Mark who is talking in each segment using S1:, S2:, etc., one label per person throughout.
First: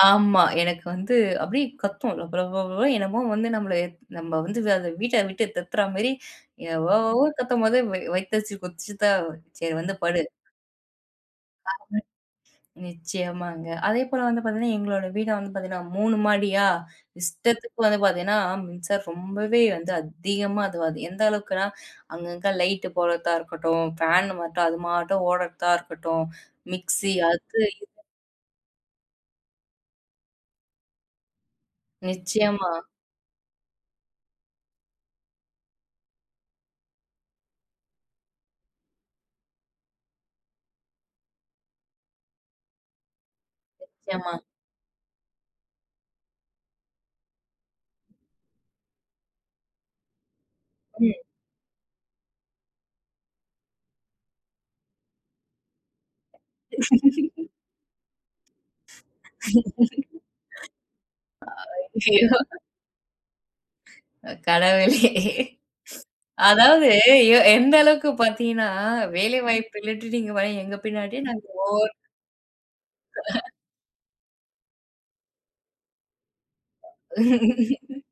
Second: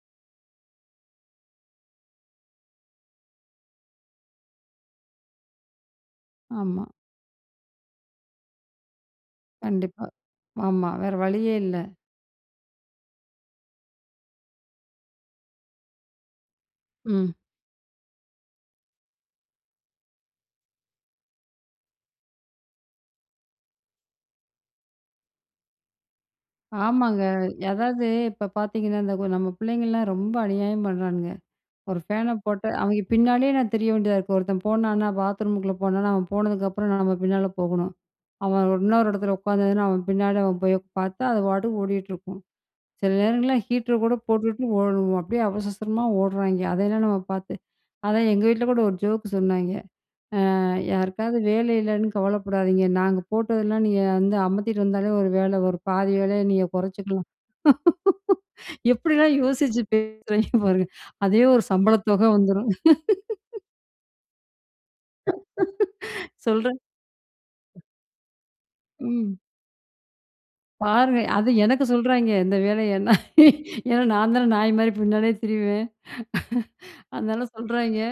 S1: ஆமா. எனக்கு வந்து அப்டியே கத்தும். லபலப என்னமோ வந்து நம்மள நம்ம வந்து அத வீட்ட விட்டு தொறத்துற மாரி
S2: ஆமா.
S1: எவ்வளோவோ கத்தும்போது, வ வயித்த அடிச்சு கொதிச்சிதான். சரி வந்து
S2: கண்டிப்பா.
S1: படு.
S2: ஆமா, வேற வழியே
S1: அ
S2: இல்ல.
S1: ம். நிச்சியமாங்க. அதேபோல வந்து பார்த்தீங்கன்னா, எங்களோட வீடு வந்து பார்த்தீங்கன்னா 3 மாடியா
S2: ம்.
S1: இஷ்டத்துக்கு வந்து பார்த்தீங்கன்னா, மின்சாரம் ரொம்பவே வந்து அதிகமா அதுவாது எந்த அளவுக்குன்னா அங்கங்கே லைட் போடுறதா இருக்கட்டும், ஃபேன் மட்டும் அது மாட்டும் ஓடுறதா இருக்கட்டும், மிக்ஸி
S2: ஆமாங்க.
S1: அது இது
S2: அதாவது இப்ப பார்த்தீங்கன்னா, இந்த நம்ம பிள்ளைங்கலாம் ரொம்ப அநியாயம் பண்றானுங்க. ஒரு ஃபேனை போட்ட
S1: நிச்சியமா.
S2: அவங்க பின்னாடியே நான் திரிய வேண்டியதா இருக்குது. ஒருத்தன் போனானா பாத்ரூமுக்குள்ள போனானா அவன் போனதுக்கு அப்புறம் நம்ம பின்னால போகணும். அவன் இன்னொரு இடத்துல உட்காந்துதுனா அவன் பின்னால அவன் போய் பார்த்தா அது பாட்டுக்கு ஓடிகிட்டிருக்கும். சில நேரங்கள்ல ஹீட்டர் கூட
S1: நிச்சியமா.
S2: போட்டுட்டு ஓட அப்டியே அவசர அவசரமா ஓடுறாய்ங்கெ. அதெல்லாம் நம்ம பார்த்து. அதான் எங்க வீட்ல கூட ஒரு ஜோக்கு சொன்னாய்ங்க. அ
S1: ம்.
S2: யாருக்காவது வேலை இல்லைன்னு கவலைப்படாதீங்க. நாங்க போட்டதெல்லாம் நீங்க வந்து அமத்திட்டு வந்தாலே ஒரு வேல ஒரு பாதி வேலயை நீங்க கொறைச்சுக்கலாம். எப்டிலாம் யோசிச்சு பேசுறாய்ங்கெ பாருங்க. அதே ஒரு சம்பளத் தொக
S1: ஐயோ!
S2: வந்துரும்.
S1: அ கடவுளே!
S2: சொல்றேன்.
S1: அதாவது எ எந்த அளவுக்கு பாத்தீங்கன்னா,
S2: ம்.
S1: வேலை வாய்ப்பு இல்லன்ட்டு நீங்க ப எங்க
S2: பாருங்க,
S1: பின்னாடியே
S2: அது எனக்கு
S1: ஓர்
S2: சொல்றாய்ங்கே. இந்த வேலைய நான் ஏன்னா நான்தான நாய் மாரி பின்னாடியே திரிவேன். அதனால சொல்றாய்ங்க,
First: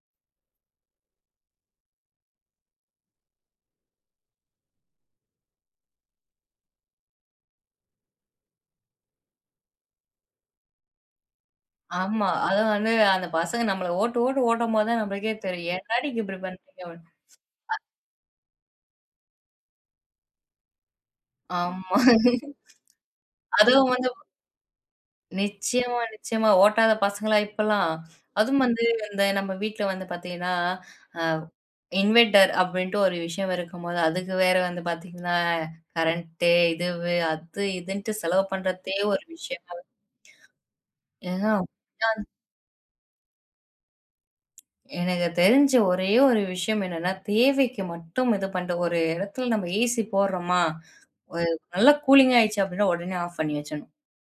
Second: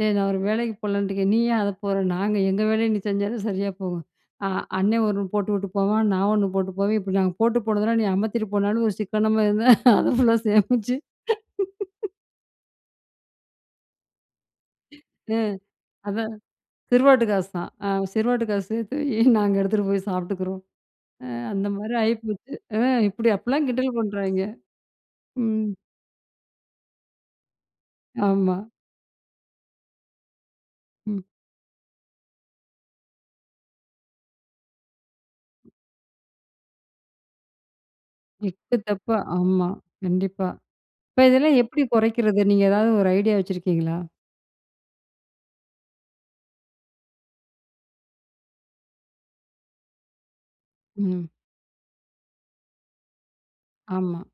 S2: டேய் நான் ஒரு வேலைக்கு போகலன்னுட்டுருக்கேன். நீ ஏன் அத போற? நாங்க எங்க வேலைய நீ செஞ்சாலே சரியா போகும். ஆ அண்ணனே ஒண்ணு போட்டுவுட்டு போவான். நான் ஒண்ணு போட்டு போவேன். இப்ப நாங்க போட்டு போனதெல்லாம் நீ அமத்திட்டு போனாலும் ஒரு சிக்கனமா இருந்த அத ஃபுல்லா சேமிச்சு,
S1: ஆமா. அது வந்து, அந்த பசங்க நம்மள ஓட்டு ஓட்டு ஓட்டும்போது தான் நமளுக்கே
S2: ஆ
S1: தெரியும். ஏன்டா நீங்க
S2: அதான்
S1: இப்டி பண்ணுறீங்க? அப்டின்
S2: சிறுவாட்டு காசாம்
S1: அ.
S2: ஆ சிறுவாட்டு காசு சேர்த்து வையி நாங்க எடுத்துகிட்டு போய் சாப்பிட்டுக்கிறோம். அ அந்த மாரி
S1: ஆமா
S2: ஆயி போச்சு ம் இப்டி அப்டிலாம்
S1: அதுவும்
S2: கிண்டல்
S1: வந்து
S2: பண்ணுறாய்ங்கே ம்.
S1: நிச்சியமா, நிச்சியமா. ஓட்டாத பசங்களா இப்பல்லாம்.
S2: ஆமா.
S1: அதுவும் வந்து, நம்ம வீட்ல வந்து பார்த்தீங்கன்னா
S2: ம்.
S1: அ இன்வெர்டர் அப்டின்ட்டு ஒரு விஷயம் இருக்கும்போது, அதுக்கு வேற வந்து பார்த்தீங்கன்னா கரண்ட் இதுவு அது இதுன்ட்டு செலவு
S2: எக்கு
S1: பண்றதே
S2: தப்பா.
S1: ஒரு
S2: ஆமா,
S1: விஷயங்கள்.
S2: கண்டிப்பா. இப்ப
S1: ஏன்னா,
S2: இதெல்லாம் எப்டி
S1: [unintelligible]
S2: கொறைக்கிறது? நீங்க ஏதாவது ஒரு ஐடியா வச்சுருக்கீங்களா?
S1: எனக்கு தெரிஞ்ச ஒரே ஒரு விஷயம் என்னன்னா, தேவைக்கு மட்டும் இது பண்ற ஒரு எடத்துல நம்ம ஏசி போட்றோமா
S2: ம்.
S1: ஒரு நல்ல கூலிங் ஆயிடுச்சு அப்டின்னா, ஓடனே ஆஃப் பண்ணி வச்சுரணும்.
S2: ஆமா.